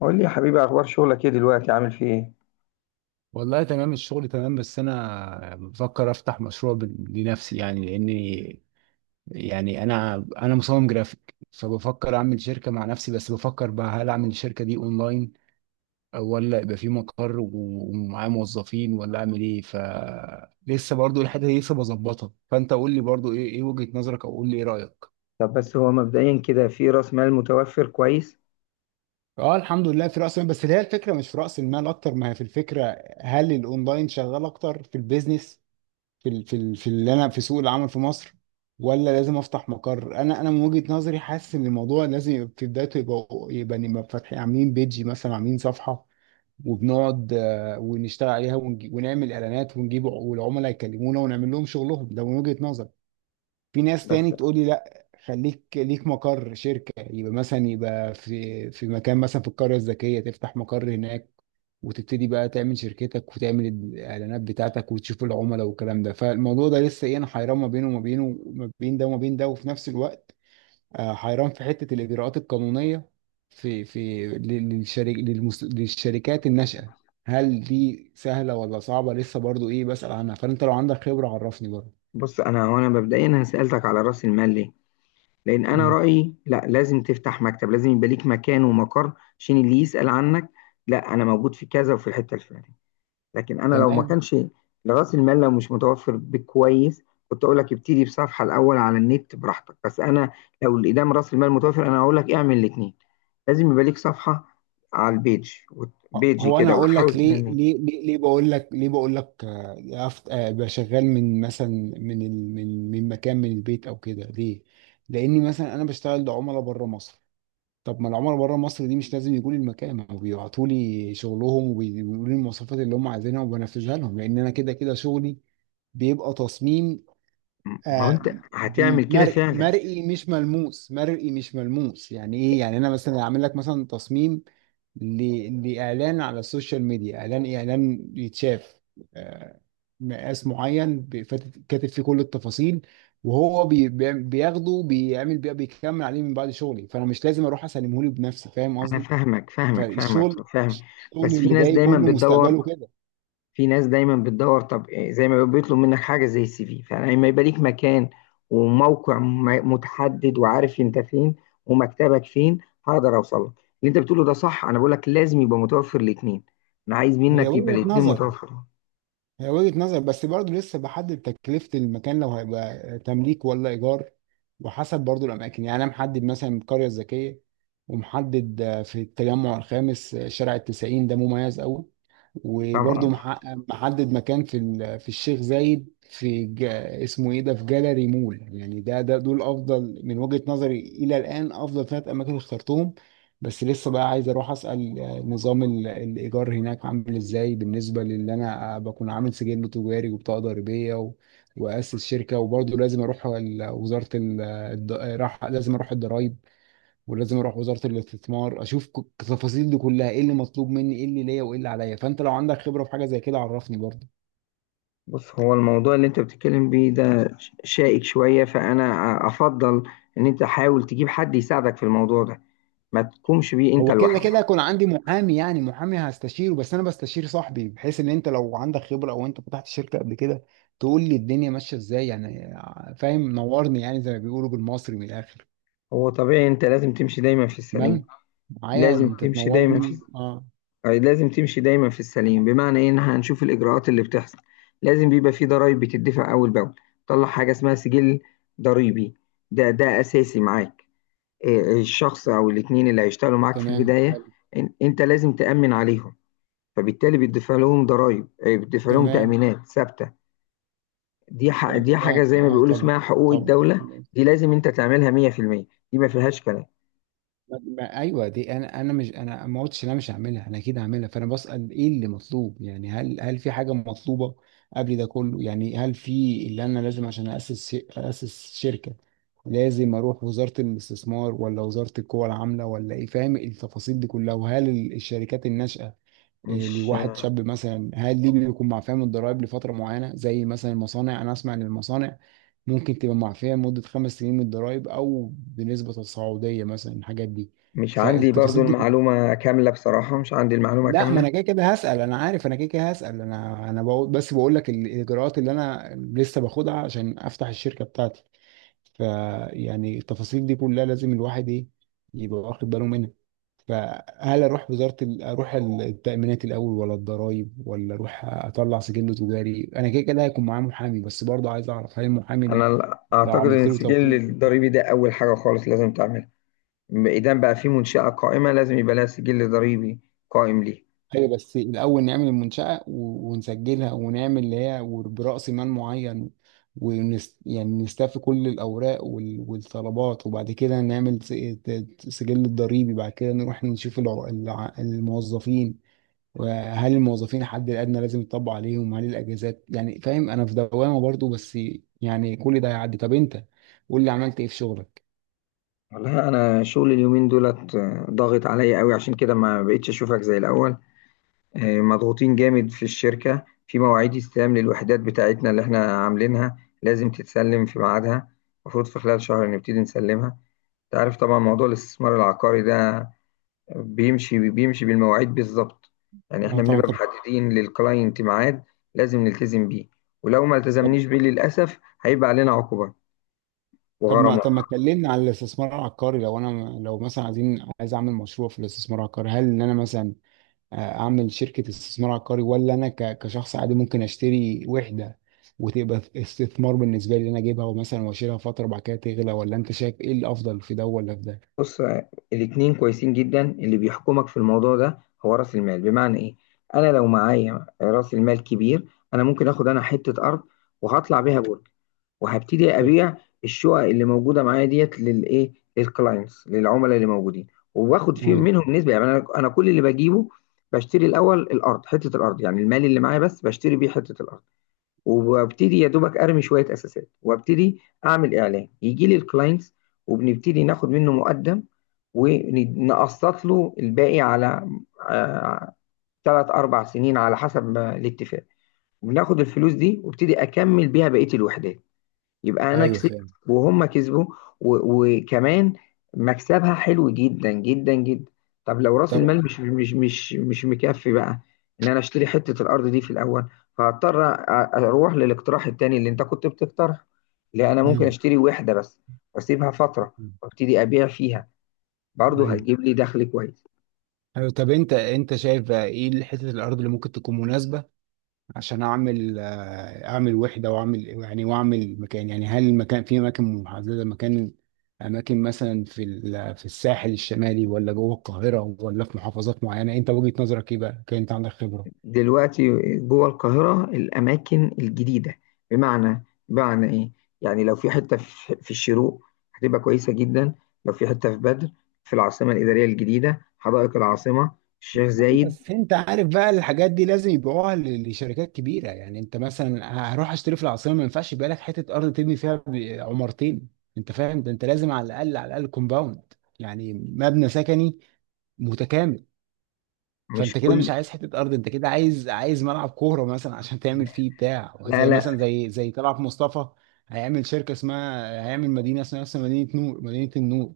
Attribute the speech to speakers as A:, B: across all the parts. A: قول لي يا حبيبي، اخبار شغلك ايه دلوقتي؟ عامل فيه ايه؟
B: والله تمام، الشغل تمام، بس انا بفكر افتح مشروع لنفسي، يعني لاني يعني انا مصمم جرافيك، فبفكر اعمل شركه مع نفسي. بس بفكر بقى، هل اعمل الشركه دي اونلاين، ولا يبقى في مقر ومعايا موظفين، ولا اعمل ايه؟ لسه برضو الحته دي لسه بظبطها. فانت قول لي برضو، ايه وجهه نظرك، او قول لي ايه رايك؟
A: طب بس هو مبدئيا كده في راس مال متوفر كويس؟
B: اه الحمد لله في راس المال، بس هي الفكره مش في راس المال اكتر ما هي في الفكره. هل الاونلاين شغال اكتر في البيزنس في اللي انا في سوق العمل في مصر، ولا لازم افتح مقر؟ انا من وجهة نظري حاسس ان الموضوع لازم يبقى في بدايته، يبقى نبقى فاتحين عاملين بيجي مثلا عاملين صفحة، وبنقعد ونشتغل عليها، ونعمل اعلانات ونجيب، والعملاء يكلمونا ونعمل لهم شغلهم. ده من وجهة نظري. في ناس
A: بس
B: تاني تقول لي، لا خليك ليك مقر شركة، يبقى مثلا يبقى في مكان، مثلا في القرية الذكية تفتح مقر هناك، وتبتدي بقى تعمل شركتك وتعمل الإعلانات بتاعتك وتشوف العملاء والكلام ده. فالموضوع ده لسه إيه، أنا حيران ما بينه وما بينه، ما بين ده وما بين ده. وفي نفس الوقت حيران في حتة الإجراءات القانونية في للشركات الناشئة، هل دي سهلة ولا صعبة؟ لسه برضو إيه بسأل عنها، فأنت لو عندك خبرة عرفني برضو.
A: بص، انا مبدئيا سالتك على راس المال ليه؟ لان انا
B: مم.
A: رايي، لا، لازم تفتح مكتب، لازم يبقى ليك مكان ومقر، عشان اللي يسال عنك، لا، انا موجود في كذا وفي الحته الفلانيه. لكن انا لو ما
B: تمام.
A: كانش راس المال، مش متوفر بكويس، كنت اقول لك ابتدي بصفحه الاول على النت براحتك. بس انا لو الادام راس المال متوفر، انا هقول لك اعمل الاثنين. لازم يبقى ليك صفحه على البيج، بيجي
B: هو انا
A: كده
B: اقول
A: وتحاول
B: لك ليه،
A: تنمي.
B: بقول لك ليه، بقول لك آه، يا أفت- آه، ابقى شغال من مثلا، من مكان، من البيت او كده، ليه؟ لاني مثلا انا بشتغل لعملاء بره مصر، طب ما العملاء بره مصر دي مش لازم يجوا لي المكان، ما هو بيبعتوا لي شغلهم وبيقولوا لي المواصفات اللي هم عايزينها وبنفذها لهم، لان انا كده كده شغلي بيبقى تصميم.
A: ما هو
B: آه.
A: انت هتعمل كده
B: مرئي
A: فعلا.
B: مرئي مش ملموس، مرئي مش ملموس. يعني ايه، يعني انا مثلا اعمل لك مثلا تصميم لاعلان على السوشيال ميديا، اعلان يتشاف. آه. مقاس معين، كاتب فيه كل التفاصيل. وهو بياخده بيعمل بيه بيكمل عليه من بعد شغلي، فانا مش لازم اروح اسلمه له بنفسي، فاهم
A: انا
B: قصدي؟
A: فاهمك،
B: فالشغل
A: فاهم.
B: الشغل
A: بس في
B: اللي
A: ناس
B: جاي
A: دايما
B: كله مستقبله
A: بتدور
B: كده.
A: في ناس دايما بتدور طب إيه، زي ما بيطلب منك حاجه زي السي في، فلما يبقى ليك مكان وموقع متحدد، وعارف انت فين ومكتبك فين، هقدر اوصل لك. اللي انت بتقوله ده صح، انا بقول لك لازم يبقى متوفر الاثنين، انا عايز
B: هي
A: منك يبقى
B: وجهة
A: الاثنين
B: نظر،
A: متوفرين.
B: هي وجهة نظر، بس برضه لسه بحدد تكلفة المكان، لو هيبقى تمليك ولا إيجار. وحسب برضه الأماكن، يعني أنا محدد مثلا القرية الذكية، ومحدد في التجمع الخامس، شارع التسعين، ده مميز أوي. وبرضه
A: طبعا.
B: محدد مكان في الشيخ زايد، اسمه ايه ده، في جاليري مول. يعني ده ده دول افضل من وجهة نظري، الى الان افضل ثلاث اماكن اخترتهم. بس لسه بقى عايز اروح اسال نظام الايجار هناك عامل ازاي، بالنسبه للي انا بكون عامل سجل تجاري وبطاقه ضريبيه واسس شركه. وبرضه لازم اروح ال- وزاره ال... الض- راح لازم اروح الضرايب، ولازم اروح وزاره الاستثمار، اشوف التفاصيل دي كلها، ايه اللي مطلوب مني، ايه اللي ليا، وايه اللي عليا. فانت لو عندك خبره في حاجه زي كده عرفني برضه.
A: بص، هو الموضوع اللي انت بتتكلم بيه ده شائك شويه، فانا افضل ان انت حاول تجيب حد يساعدك في الموضوع ده، ما تقومش بيه انت
B: هو كده
A: لوحدك.
B: كده هيكون عندي محامي، يعني محامي هستشيره، بس انا بستشير صاحبي، بحيث ان انت لو عندك خبره او انت فتحت شركه قبل كده تقول لي الدنيا ماشيه ازاي، يعني فاهم؟ نورني يعني، زي ما بيقولوا بالمصري من الاخر.
A: هو طبيعي، انت لازم تمشي دايما في السليم.
B: تمام، معايا،
A: لازم
B: انت
A: تمشي دايما في
B: تنورني. اه،
A: لازم تمشي دايما في السليم، بمعنى ايه؟ ان إحنا هنشوف الاجراءات اللي بتحصل. لازم بيبقى في ضرائب بتدفع اول باول. طلع حاجه اسمها سجل ضريبي، ده اساسي معاك. إيه، الشخص او الاتنين اللي هيشتغلوا معاك في
B: تمام،
A: البدايه،
B: حلو.
A: انت لازم تامن عليهم، فبالتالي بتدفع لهم ضرائب، إيه، بتدفع لهم
B: تمام،
A: تامينات ثابته. دي
B: تمام،
A: حاجه زي ما
B: اه
A: بيقولوا
B: طبعا،
A: اسمها حقوق
B: طبعا.
A: الدوله. دي لازم انت تعملها 100%، دي ما فيهاش كلام.
B: ايوه دي، انا مش انا ما قلتش إن انا مش هعملها، انا اكيد هعملها. فانا بسأل ايه اللي مطلوب، يعني هل في حاجه مطلوبه قبل ده كله؟ يعني هل في، اللي انا لازم عشان اسس اسس شركه، لازم اروح وزاره الاستثمار، ولا وزاره القوى العامله، ولا ايه، فاهم؟ التفاصيل دي كلها. وهل الشركات الناشئه إيه،
A: مش
B: لواحد شاب مثلا، هل دي بيكون معفية من الضرائب لفترة معينة، زي مثلا المصانع؟ أنا أسمع إن المصانع ممكن تبقى معفية لمدة 5 سنين من الضرائب، أو بنسبة تصاعدية مثلا. الحاجات دي،
A: مش عندي برضو
B: فالتفاصيل دي كلها.
A: المعلومه كامله، بصراحه مش عندي المعلومه
B: لا، ما
A: كامله.
B: أنا كده كده هسأل، أنا عارف أنا كده كده هسأل، أنا بقول، بس بقول لك الإجراءات اللي أنا لسه باخدها عشان أفتح الشركة بتاعتي. فيعني التفاصيل دي كلها لازم الواحد إيه، يبقى واخد باله منها. فهل اروح وزاره ال- اروح التامينات الاول، ولا الضرايب، ولا اروح اطلع سجل تجاري؟ انا كده كده هيكون معايا محامي، بس برضه عايز اعرف، هل المحامي
A: انا
B: ده لو
A: اعتقد ان
B: عملت له
A: السجل
B: توكيل؟
A: الضريبي ده اول حاجه خالص لازم تعملها. اذا بقى في منشاه قائمه، لازم يبقى لها سجل ضريبي قائم ليه.
B: ايوه، بس الاول نعمل المنشاه ونسجلها ونعمل اللي هي براس مال معين، يعني نستفي كل الاوراق والطلبات، وبعد كده نعمل سجل الضريبي، بعد كده نروح نشوف الموظفين. وهل الموظفين الحد الادنى لازم يطبق عليهم، هل الاجازات؟ يعني فاهم، انا في دوامه برضو، بس يعني كل ده هيعدي. طب انت قول لي عملت ايه في شغلك؟
A: والله انا شغل اليومين دولت ضاغط عليا قوي، عشان كده ما بقتش اشوفك زي الاول. مضغوطين جامد في الشركه، في مواعيد استلام للوحدات بتاعتنا اللي احنا عاملينها، لازم تتسلم في ميعادها. المفروض في خلال شهر نبتدي نسلمها. انت عارف طبعا موضوع الاستثمار العقاري ده بيمشي بالمواعيد بالظبط. يعني
B: اه
A: احنا
B: طبعا.
A: بنبقى محددين للكلاينت ميعاد، لازم نلتزم بيه. ولو ما
B: طب
A: التزمنيش بيه، للأسف هيبقى علينا عقوبة وغرامات.
B: طب ما اتكلمنا على الاستثمار العقاري، لو مثلا عايز اعمل مشروع في الاستثمار العقاري، هل ان انا مثلا اعمل شركه استثمار عقاري، ولا انا كشخص عادي ممكن اشتري وحده وتبقى استثمار بالنسبه لي، ان انا اجيبها ومثلا واشيلها فتره وبعد كده تغلى؟ ولا انت شايف ايه الافضل، في ده ولا في ده؟
A: بص، الاتنين كويسين جدا. اللي بيحكمك في الموضوع ده هو رأس المال. بمعنى ايه؟ انا لو معايا رأس المال كبير، انا ممكن اخد انا حتة ارض، وهطلع بيها برج، وهبتدي
B: طب-
A: ابيع الشقق اللي موجودة معايا ديت للايه؟ للكلاينتس، للعملاء اللي موجودين. وباخد
B: أيوه،
A: منهم نسبة. يعني انا كل اللي بجيبه، بشتري الاول الارض، حتة الارض. يعني المال اللي معايا بس بشتري بيه حتة الارض، وببتدي يا دوبك ارمي شويه اساسات وابتدي اعمل اعلان يجي لي الكلاينتس، وبنبتدي ناخد منه مقدم ونقسط له الباقي على ثلاث اربع سنين على حسب ما الاتفاق. بناخد الفلوس دي وابتدي اكمل بيها بقيه الوحدات. يبقى انا
B: ايوه،
A: كسبت
B: فاهم
A: وهم كسبوا، وكمان مكسبها حلو جدا جدا جدا. طب لو راس المال
B: طبعا.
A: مش مكفي بقى، ان انا اشتري حتة الارض دي في الاول، فهضطر اروح للاقتراح التاني اللي انت كنت بتقترحه، لا، انا ممكن
B: مم.
A: اشتري وحدة بس، واسيبها فترة، وابتدي ابيع فيها، برضه
B: ايوه،
A: هتجيب لي دخل كويس.
B: ايوه. طب انت شايف بقى ايه حتة الارض اللي ممكن تكون مناسبة عشان اعمل اعمل وحدة، واعمل يعني، واعمل مكان؟ يعني هل المكان في اماكن محددة، مكان، اماكن مثلا في الساحل الشمالي، ولا جوه القاهرة، ولا في محافظات معينة؟ انت وجهة نظرك ايه بقى، كان انت عندك خبرة.
A: دلوقتي جوه القاهرة الأماكن الجديدة، بمعنى إيه؟ يعني لو في حتة في الشروق، هتبقى كويسة جدا. لو في حتة في بدر، في العاصمة الإدارية الجديدة، حدائق العاصمة، الشيخ زايد.
B: بس انت عارف بقى الحاجات دي لازم يبيعوها لشركات كبيره، يعني انت مثلا هروح اشتري في العاصمه، ما ينفعش يبقى لك حته ارض تبني فيها عمارتين، انت فاهم ده؟ انت لازم على الاقل، على الاقل كومباوند، يعني مبنى سكني متكامل.
A: مش
B: فانت كده مش
A: كل،
B: عايز حته ارض، انت كده عايز، عايز ملعب كوره مثلا عشان تعمل فيه بتاع،
A: لا،
B: وزي
A: لا،
B: مثلا، زي طلعت مصطفى هيعمل شركه اسمها، هيعمل مدينه اسمها نفس مدينه نور، مدينه النور.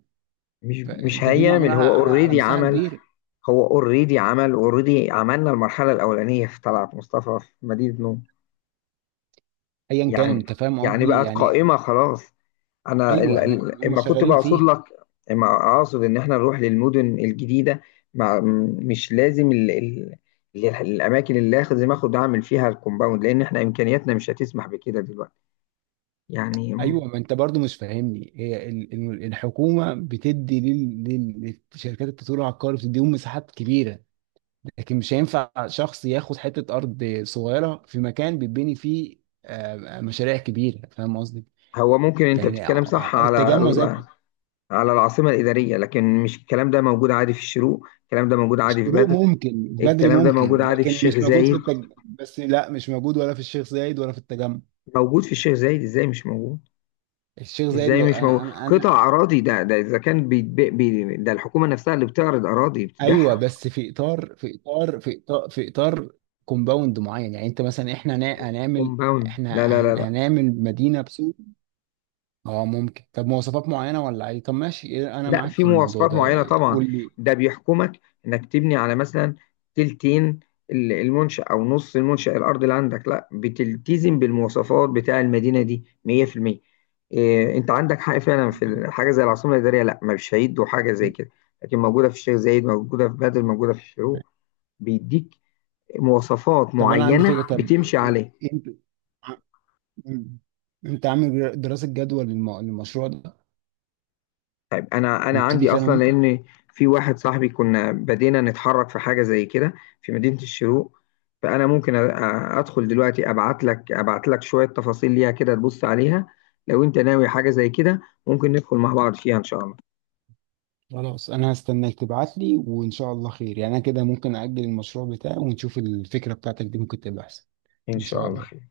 A: مش
B: فانت دي معموله
A: هيعمل.
B: على
A: هو اوريدي
B: مساحه
A: عمل،
B: كبيره.
A: اوريدي عملنا المرحلة الأولانية في طلعت مصطفى في مدينة نوم.
B: ايا كان،
A: يعني،
B: انت فاهم
A: يعني
B: قصدي
A: بقت
B: يعني.
A: قائمة خلاص. انا
B: ايوه، ما يعني هم
A: اما كنت
B: شغالين
A: بقصد
B: فيها.
A: لك، اما اقصد ان احنا نروح للمدن الجديده، مع مش لازم الاماكن اللي اخد، زي ما اخد اعمل فيها الكومباوند، لان احنا امكانياتنا مش هتسمح بكده دلوقتي يعني.
B: ايوه، ما انت برضو مش فاهمني، هي الحكومه بتدي لشركات التطوير العقاري، بتديهم مساحات كبيره، لكن مش هينفع شخص ياخد حته ارض صغيره في مكان بيتبني فيه مشاريع كبيره، فاهم قصدي؟
A: هو ممكن انت
B: يعني
A: بتتكلم صح على
B: التجمع زي
A: على العاصمه الاداريه، لكن مش الكلام ده موجود عادي في الشروق، الكلام ده موجود عادي في
B: الشروق
A: بدر،
B: ممكن، بدري
A: الكلام ده موجود
B: ممكن،
A: عادي في
B: لكن
A: الشيخ
B: مش موجود
A: زايد.
B: في بس لا، مش موجود، ولا في الشيخ زايد، ولا في التجمع.
A: موجود في الشيخ زايد، ازاي مش موجود؟
B: الشيخ زايد،
A: ازاي
B: لو
A: مش مو...
B: انا، انا
A: قطع اراضي، ده اذا كان بيتبيع ده الحكومه نفسها اللي بتعرض اراضي
B: ايوه،
A: بتبيعها.
B: بس في اطار، كومباوند معين، يعني انت مثلا احنا هنا- هنعمل
A: كومباوند، لا، لا،
B: احنا
A: لا،
B: هن-
A: لا،
B: هنعمل، مدينه بسوق. اه ممكن، طب مواصفات معينه ولا عادي، طب ماشي إيه، انا
A: لا،
B: معاك
A: في
B: في الموضوع
A: مواصفات
B: ده.
A: معينه
B: إيه،
A: طبعا.
B: قول لي.
A: ده بيحكمك، انك تبني على مثلا تلتين المنشأ، او نص المنشأ الارض اللي عندك، لا، بتلتزم بالمواصفات بتاع المدينه دي 100%. إيه، انت عندك حق فعلا في حاجه زي العاصمه الاداريه، لا، مش هيدوا حاجه زي كده. لكن موجوده في الشيخ زايد، موجوده في بدر، موجوده في الشروق، بيديك مواصفات
B: طب انا عندي
A: معينة
B: فكره، طب إيه-
A: بتمشي
B: إيه،
A: عليه.
B: انت ع- مم. انت عامل دراسه جدوى للمشروع ده؟
A: طيب، انا
B: نبتدي
A: عندي
B: فيه انا
A: اصلا،
B: وانت.
A: لان في واحد صاحبي كنا بدينا نتحرك في حاجة زي كده في مدينة الشروق. فانا ممكن ادخل دلوقتي، ابعت لك شوية تفاصيل ليها كده تبص عليها. لو انت ناوي حاجة زي كده، ممكن ندخل مع بعض فيها ان شاء الله.
B: خلاص انا هستناك تبعت لي، وان شاء الله خير. يعني انا كده ممكن اجل المشروع بتاعي، ونشوف الفكره بتاعتك دي ممكن تبقى احسن.
A: ان
B: ان
A: شاء
B: شاء
A: الله
B: الله.
A: خير.